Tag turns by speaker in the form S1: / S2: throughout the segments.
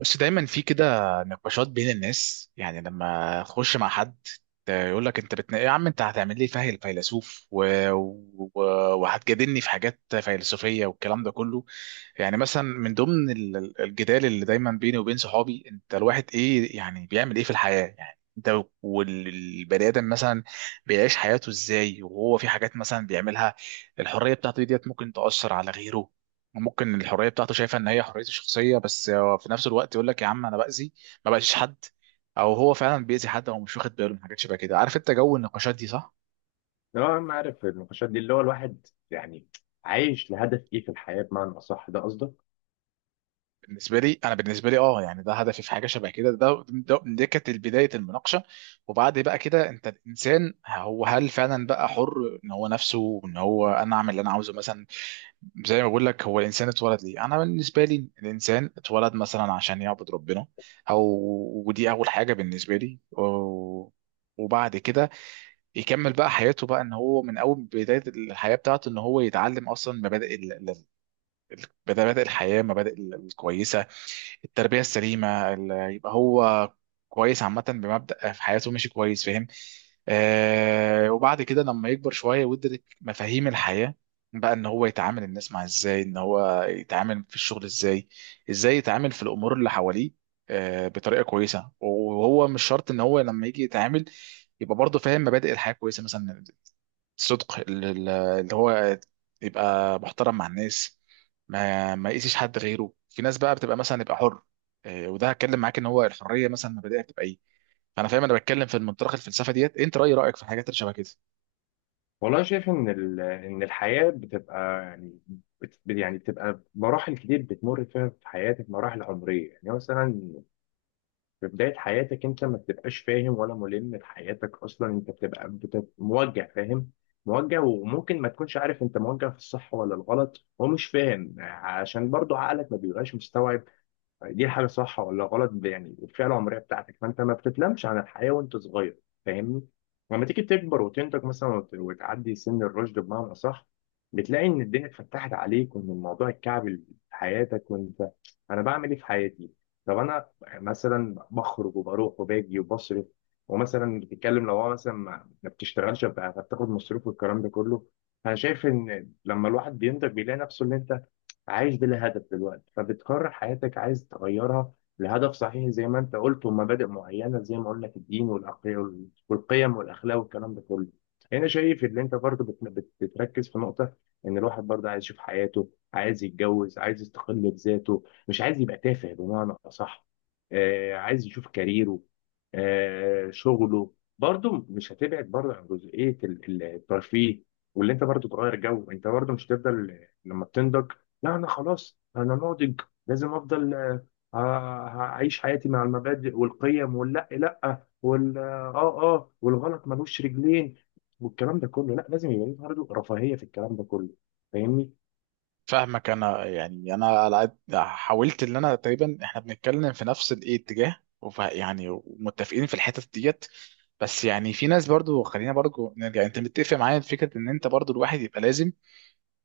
S1: بس دايما في كده نقاشات بين الناس، يعني لما اخش مع حد يقول لك انت بتنا... يا عم انت هتعمل لي فهل فيلسوف و... وهتجادلني في حاجات فيلسوفيه والكلام ده كله. يعني مثلا من ضمن الجدال اللي دايما بيني وبين صحابي، انت الواحد ايه يعني بيعمل ايه في الحياه؟ يعني انت والبني ادم مثلا بيعيش حياته ازاي وهو في حاجات مثلا بيعملها؟ الحريه بتاعته ديت ممكن تاثر على غيره. ممكن الحريه بتاعته شايفه ان هي حريته الشخصيه، بس هو في نفس الوقت يقول لك يا عم انا باذي ما باذيش حد، او هو فعلا بيأذي حد هو مش واخد باله من حاجات شبه كده. عارف انت جو النقاشات دي؟ صح.
S2: اه انا عارف النقاشات دي، اللي هو الواحد يعني عايش لهدف ايه في الحياه؟ بمعنى اصح، ده قصدك؟
S1: بالنسبه لي انا، بالنسبه لي اه يعني ده هدفي في حاجه شبه كده. ده ده دي كانت بدايه المناقشه. وبعد بقى كده انت الانسان هو هل فعلا بقى حر ان هو نفسه، ان هو انا اعمل اللي انا عاوزه مثلا؟ زي ما بقول لك، هو الانسان اتولد ليه؟ انا بالنسبه لي الانسان اتولد مثلا عشان يعبد ربنا او، ودي اول حاجه بالنسبه لي وبعد كده يكمل بقى حياته، بقى ان هو من اول بدايه الحياه بتاعته ان هو يتعلم اصلا مبادئ الحياة، مبادئ الكويسة، التربية السليمة يبقى هو كويس عامة بمبدأ في حياته ماشي كويس، فاهم؟ آه، وبعد كده لما يكبر شوية ويدرك مفاهيم الحياة، بقى ان هو يتعامل الناس مع ازاي، ان هو يتعامل في الشغل ازاي، ازاي يتعامل في الامور اللي حواليه، بطريقة كويسة. وهو مش شرط ان هو لما يجي يتعامل يبقى برضه فاهم مبادئ الحياة كويسة مثلا، صدق اللي هو، يبقى محترم مع الناس، ما يقيسش حد غيره. في ناس بقى بتبقى مثلا يبقى حر إيه، وده هتكلم معاك ان هو الحريه مثلا مبادئها بتبقى ايه. فانا فاهم، انا بتكلم في منطلق الفلسفه ديت، انت رايك في الحاجات اللي شبه كده؟
S2: والله أنا شايف ان ان الحياه بتبقى يعني، بت يعني بتبقى مراحل كتير بتمر فيها في حياتك، مراحل عمريه يعني. مثلا في بدايه حياتك انت ما بتبقاش فاهم ولا ملم بحياتك اصلا، انت بتبقى موجه فاهم؟ موجه، وممكن ما تكونش عارف انت موجه في الصح ولا الغلط، ومش فاهم عشان برضو عقلك ما بيبقاش مستوعب دي الحاجه صح ولا غلط. يعني الفئه العمريه بتاعتك، فانت ما بتتلمش عن الحياه وانت صغير، فاهمني؟ لما تيجي تكبر وتنتج مثلا، وتعدي سن الرشد بمعنى اصح، بتلاقي ان الدنيا اتفتحت عليك وان الموضوع اتكعبل في حياتك، وانت انا بعمل ايه في حياتي؟ طب انا مثلا بخرج وبروح وباجي وبصرف، ومثلا بتتكلم لو هو مثلا ما بتشتغلش، فبتاخد مصروف والكلام ده كله. انا شايف ان لما الواحد بينتج بيلاقي نفسه اللي انت عايش بلا هدف دلوقتي، فبتقرر حياتك عايز تغيرها لهدف صحيح زي ما انت قلت، ومبادئ معينه زي ما قلنا لك، الدين والقيم والاخلاق والكلام ده كله. هنا شايف ان انت برضه بتركز في نقطه ان الواحد برضه عايز يشوف حياته، عايز يتجوز، عايز يستقل بذاته، مش عايز يبقى تافه بمعنى اصح. آه، عايز يشوف كاريره، آه شغله برضه مش هتبعد برضه عن جزئيه الترفيه، واللي انت برضه تغير جو. انت برضه مش هتفضل، لما بتنضج لا، انا خلاص انا ناضج، لازم افضل آه، اعيش حياتي مع المبادئ والقيم، واللا لا، وال اه والغلط ملوش رجلين والكلام ده كله. لا، لازم يبقى ليه برضه رفاهيه في الكلام ده كله، فاهمني؟
S1: فاهمك. انا يعني انا على قد حاولت ان انا تقريبا احنا بنتكلم في نفس الايه اتجاه، يعني متفقين في الحتت ديت. بس يعني في ناس برضو، خلينا برضو نرجع، انت متفق معايا في فكره ان انت برضو الواحد يبقى لازم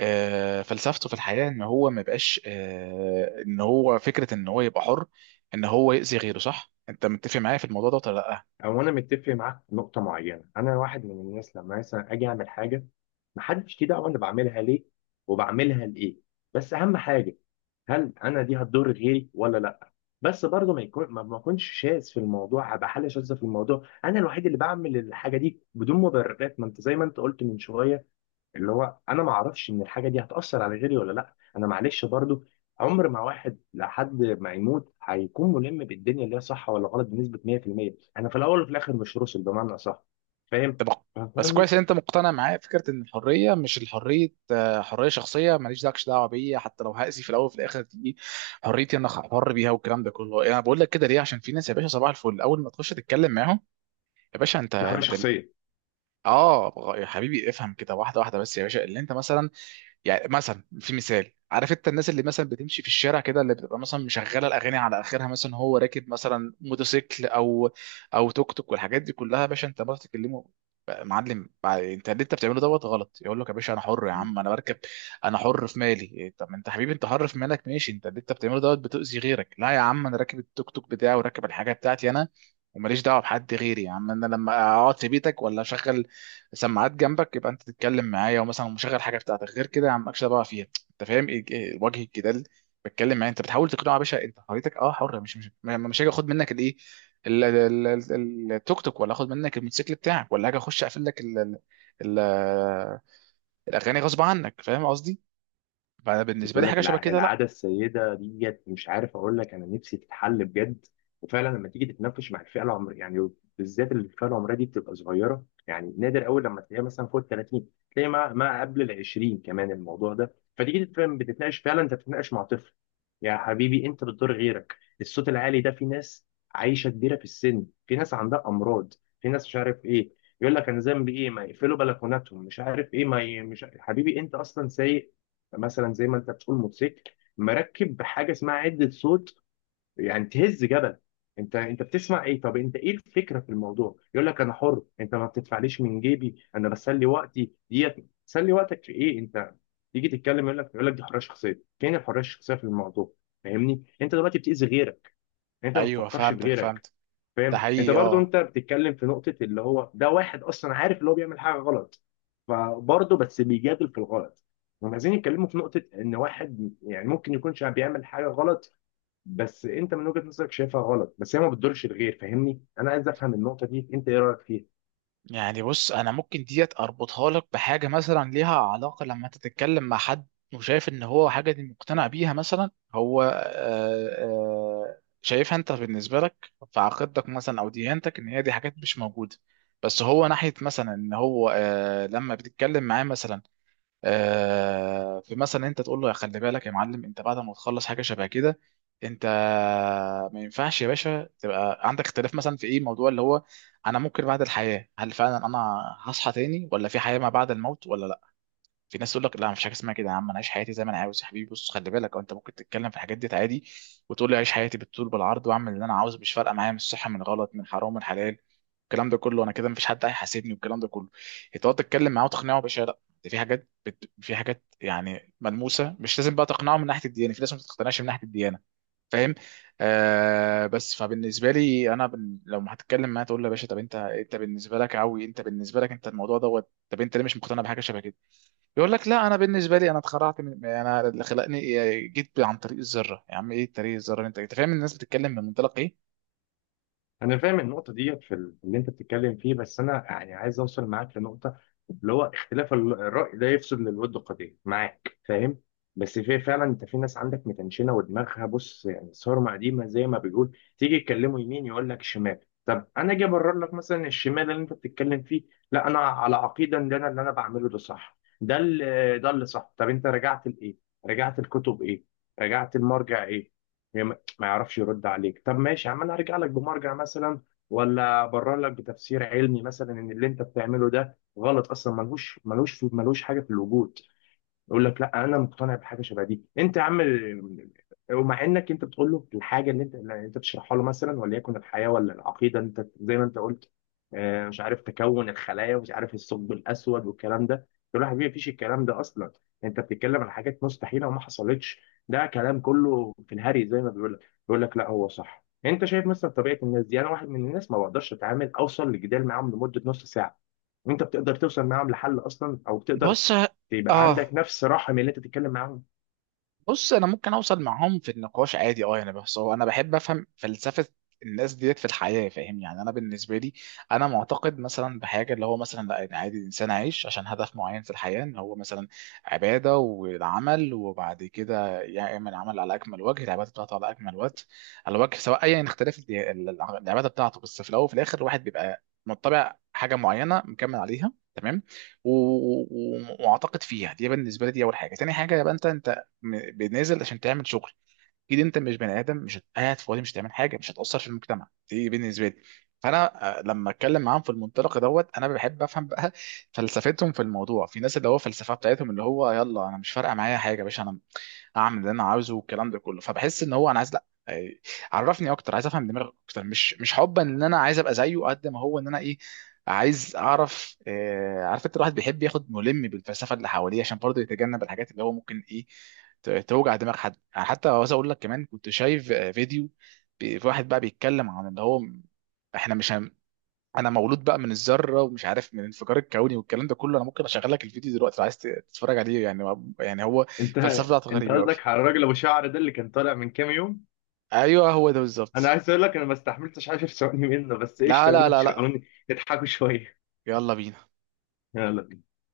S1: فلسفته في الحياة ان هو ما بقاش ان هو فكرة ان هو يبقى حر ان هو يأذي غيره؟ صح؟ انت متفق معايا في الموضوع ده ولا لا؟
S2: او انا متفق معاك في نقطه معينه. انا واحد من الناس لما مثلا اجي اعمل حاجه، محدش ليه دعوه انا بعملها ليه وبعملها لايه، بس اهم حاجه، هل انا دي هتضر غيري ولا لا؟ بس برضه ما يكون، ما اكونش شاذ في الموضوع، ابقى حاله شاذه في الموضوع، انا الوحيد اللي بعمل الحاجه دي بدون مبررات، ما انت زي ما انت قلت من شويه، اللي هو انا ما اعرفش ان الحاجه دي هتاثر على غيري ولا لا. انا معلش برضه، عمر ما واحد لحد ما يموت هيكون ملم بالدنيا اللي هي صح ولا غلط بنسبه 100%، انا في الاول وفي الاخر مش روسل بمعنى صح، فاهم؟
S1: طب بس
S2: فاهم،
S1: كويس ان انت مقتنع معايا فكرة ان الحرية مش الحرية حرية شخصية ماليش داكش دعوة بيا حتى لو هأذي، في الاول وفي الاخر دي حريتي انا حر بيها والكلام ده كله. انا بقول لك كده ليه؟ عشان في ناس يا باشا صباح الفل اول ما تخش تتكلم معاهم، يا باشا انت
S2: دي حريه
S1: انت
S2: شخصيه.
S1: اه يا حبيبي افهم كده واحدة واحدة. بس يا باشا اللي انت مثلا، يعني مثلا في مثال، عارف انت الناس اللي مثلا بتمشي في الشارع كده اللي بتبقى مثلا مشغله الاغاني على اخرها، مثلا هو راكب مثلا موتوسيكل او توك توك والحاجات دي كلها، يا باشا انت ما بتتكلمه بقى معلم بقى انت اللي انت بتعمله دوت غلط؟ يقول لك يا باشا انا حر يا عم انا بركب، انا حر في مالي إيه، طب انت حبيبي انت حر في مالك ماشي، انت اللي انت بتعمله دوت بتؤذي غيرك. لا يا عم انا راكب التوك توك بتاعي وراكب الحاجه بتاعتي انا، وماليش دعوه بحد غيري. يا عم انا لما اقعد في بيتك ولا اشغل سماعات جنبك يبقى انت تتكلم معايا ومثلا مشغل حاجه بتاعتك غير كده، يا عم مالكش دعوه فيها. انت فاهم ايه إيه وجه الجدال؟ بتكلم معايا انت بتحاول تقنعه يا باشا انت حريتك اه حر، مش هاجي اخد منك الايه التوك توك، ولا اخد منك الموتوسيكل بتاعك، ولا هاجي اخش اقفل لك ال- الاغاني غصب عنك، فاهم قصدي؟ فانا بالنسبه
S2: بقول
S1: لي
S2: لك
S1: حاجه شبه كده لا.
S2: العاده السيده ديت، مش عارف اقول لك، انا نفسي تتحل بجد. وفعلا لما تيجي تتناقش مع الفئه العمريه يعني، بالذات الفئه العمريه دي بتبقى صغيره، يعني نادر قوي لما تلاقيها مثلا فوق ال 30، تلاقي ما قبل ال 20 كمان الموضوع ده. فتيجي تتفهم بتتناقش، فعلا انت بتتناقش مع طفل. يا حبيبي انت بتضر غيرك، الصوت العالي ده في ناس عايشه كبيره في السن، في ناس عندها امراض، في ناس مش عارف ايه. يقول لك انا ذنبي ايه، ما يقفلوا بلكوناتهم، مش عارف ايه، ما ي... مش ع- حبيبي انت اصلا سايق مثلا، زي ما انت بتقول، موتوسيكل مركب بحاجه اسمها عده صوت، يعني تهز جبل. انت بتسمع ايه؟ طب انت ايه الفكره في الموضوع؟ يقول لك انا حر، انت ما بتدفعليش من جيبي، انا بسلي وقتي ديت. تسلي وقتك في ايه انت؟ تيجي تتكلم يقول لك دي حريه شخصيه. فين الحريه الشخصيه في الموضوع؟ فاهمني، انت دلوقتي بتاذي غيرك، يعني انت ما
S1: ايوه
S2: بتفكرش في
S1: فهمتك،
S2: غيرك.
S1: فهمت. ده
S2: فاهم انت
S1: حقيقي
S2: برضو؟
S1: اه.
S2: انت بتتكلم في نقطه اللي هو ده واحد اصلا عارف اللي هو بيعمل حاجه غلط، فبرضه بس بيجادل في الغلط. هم عايزين يتكلموا في نقطه ان واحد يعني ممكن يكون بيعمل حاجه غلط، بس انت من وجهه نظرك شايفها غلط، بس هي ما بتضرش الغير، فاهمني؟ انا عايز افهم النقطه دي، انت ايه رايك فيها؟
S1: يعني بص انا ممكن ديت اربطها لك بحاجه مثلا ليها علاقه، لما انت تتكلم مع حد وشايف ان هو حاجه دي مقتنع بيها مثلا، هو شايفها انت بالنسبه لك في عقيدتك مثلا او ديانتك ان هي دي حاجات مش موجوده، بس هو ناحيه مثلا ان هو لما بتتكلم معاه مثلا فمثلا انت تقول له يا خلي بالك يا معلم، انت بعد ما تخلص حاجه شبه كده انت ما ينفعش يا باشا تبقى عندك اختلاف مثلا في ايه موضوع اللي هو انا ممكن بعد الحياه هل فعلا انا هصحى تاني ولا في حياه ما بعد الموت ولا. في ناس تقول لك لا مفيش حاجه اسمها كده، يا عم انا عايش حياتي زي ما انا عاوز. يا حبيبي بص خلي بالك، أو انت ممكن تتكلم في الحاجات دي عادي وتقول لي عايش حياتي بالطول بالعرض واعمل اللي انا عاوزه، مش فارقه معايا من الصح من غلط من حرام من حلال، الكلام ده كله، انا كده مفيش حد هيحاسبني والكلام ده كله. تقعد تتكلم معاه وتقنعه باشا لا ده في حاجات بت... في حاجات يعني ملموسه، مش لازم بقى تقنعه من ناحيه الديانه، في ناس ما تقتنعش من ناحيه الديانه، فاهم؟ آه، بس فبالنسبه لي انا بن... لو ما هتتكلم معاه تقول له يا باشا، طب انت بالنسبه لك عوي، انت بالنسبه لك انت الموضوع دوت، طب انت ليه مش مقتنع بحاجه شبه كده؟ يقول لك لا انا بالنسبه لي انا اتخرعت من، يعني انا اللي خلقني إيه، جيت عن طريق الذره. يا عم ايه طريق الذره اللي انت فاهم الناس بتتكلم من منطلق ايه.
S2: انا فاهم النقطه دي في اللي انت بتتكلم فيه، بس انا يعني عايز اوصل معاك لنقطه، اللي هو اختلاف الراي لا يفسد للود قضيه، معاك فاهم. بس في فعلا، انت في ناس عندك متنشنه ودماغها، بص، يعني صارمه قديمه زي ما بيقول، تيجي يتكلموا يمين يقول لك شمال. طب انا اجي ابرر لك مثلا الشمال اللي انت بتتكلم فيه، لا انا على عقيده ان انا اللي انا بعمله ده صح، ده اللي صح. طب انت رجعت لايه؟ رجعت الكتب ايه؟ رجعت المرجع ايه؟ ما يعرفش يرد عليك. طب ماشي يا عم، انا هرجع لك بمرجع مثلا، ولا ابرر لك بتفسير علمي مثلا ان اللي انت بتعمله ده غلط اصلا، ملهوش ملوش ملوش حاجه في الوجود. يقول لك لا انا مقتنع بحاجه شبه دي، انت يا عم ومع انك انت بتقول له الحاجه اللي انت بتشرحها له مثلا، وليكن الحياه ولا العقيده، انت زي ما انت قلت، مش عارف تكون الخلايا ومش عارف الثقب الاسود والكلام ده، تقول له يا حبيبي مفيش الكلام ده اصلا، انت بتتكلم عن حاجات مستحيله وما حصلتش، ده كلام كله في الهري زي ما بيقول لك. بيقول لك لا هو صح. انت شايف مثلا طبيعه الناس دي، انا واحد من الناس ما بقدرش اتعامل اوصل لجدال معاهم لمده نص ساعه، وانت بتقدر توصل معاهم لحل اصلا؟ او بتقدر
S1: بص
S2: يبقى عندك
S1: اه.
S2: نفس رحم اللي انت بتتكلم معاهم؟
S1: بص انا ممكن اوصل معاهم في النقاش عادي اه يعني، بس هو انا بحب افهم فلسفه الناس ديت في الحياه، فاهم يعني؟ انا بالنسبه لي، انا معتقد مثلا بحاجه اللي هو مثلا لا، إن عادي الانسان عايش عشان هدف معين في الحياه، ان هو مثلا عباده والعمل، وبعد كده يعمل عمل على اكمل وجه، العباده بتاعته على اكمل وجه، على وجه سواء ايا يعني اختلاف العباده بتاعته، بس في الاول وفي الاخر الواحد بيبقى متبع حاجه معينه مكمل عليها تمام، واعتقد فيها. دي بالنسبه لي دي اول حاجه. تاني حاجه يبقى انت بنازل عشان تعمل شغل، اكيد انت مش بني ادم مش قاعد فاضي مش هتعمل حاجه مش هتاثر في المجتمع، دي بالنسبه لي. فانا لما اتكلم معاهم في المنطلق دوت انا بحب افهم بقى فلسفتهم في الموضوع. في ناس اللي هو فلسفه بتاعتهم اللي هو يلا انا مش فارقه معايا حاجه يا باشا، انا اعمل اللي انا عاوزه والكلام ده كله، فبحس ان هو انا عايز لا عرفني اكتر، عايز افهم دماغك اكتر، مش حبا ان انا عايز ابقى زيه قد ما هو ان انا ايه، عايز اعرف عارف انت الواحد بيحب ياخد ملم بالفلسفه اللي حواليه عشان برضه يتجنب الحاجات اللي هو ممكن ايه توجع دماغ حد يعني. حتى عاوز اقول لك كمان، كنت شايف فيديو، في واحد بقى بيتكلم عن اللي هو احنا مش هم... انا مولود بقى من الذره ومش عارف من الانفجار الكوني والكلام ده كله. انا ممكن اشغل لك الفيديو دلوقتي لو عايز تتفرج عليه، يعني يعني هو
S2: انت
S1: الفلسفه بتاعته
S2: انت
S1: غريبه قوي.
S2: قصدك على الراجل ابو شعر ده اللي كان طالع من كام يوم؟
S1: ايوه هو ده
S2: انا
S1: بالظبط.
S2: عايز اقول لك انا ما استحملتش 10 ثواني منه، بس ايش،
S1: لا لا
S2: يلا
S1: لا لا،
S2: شغلوني يضحكوا شويه.
S1: يلا بينا.
S2: يلا.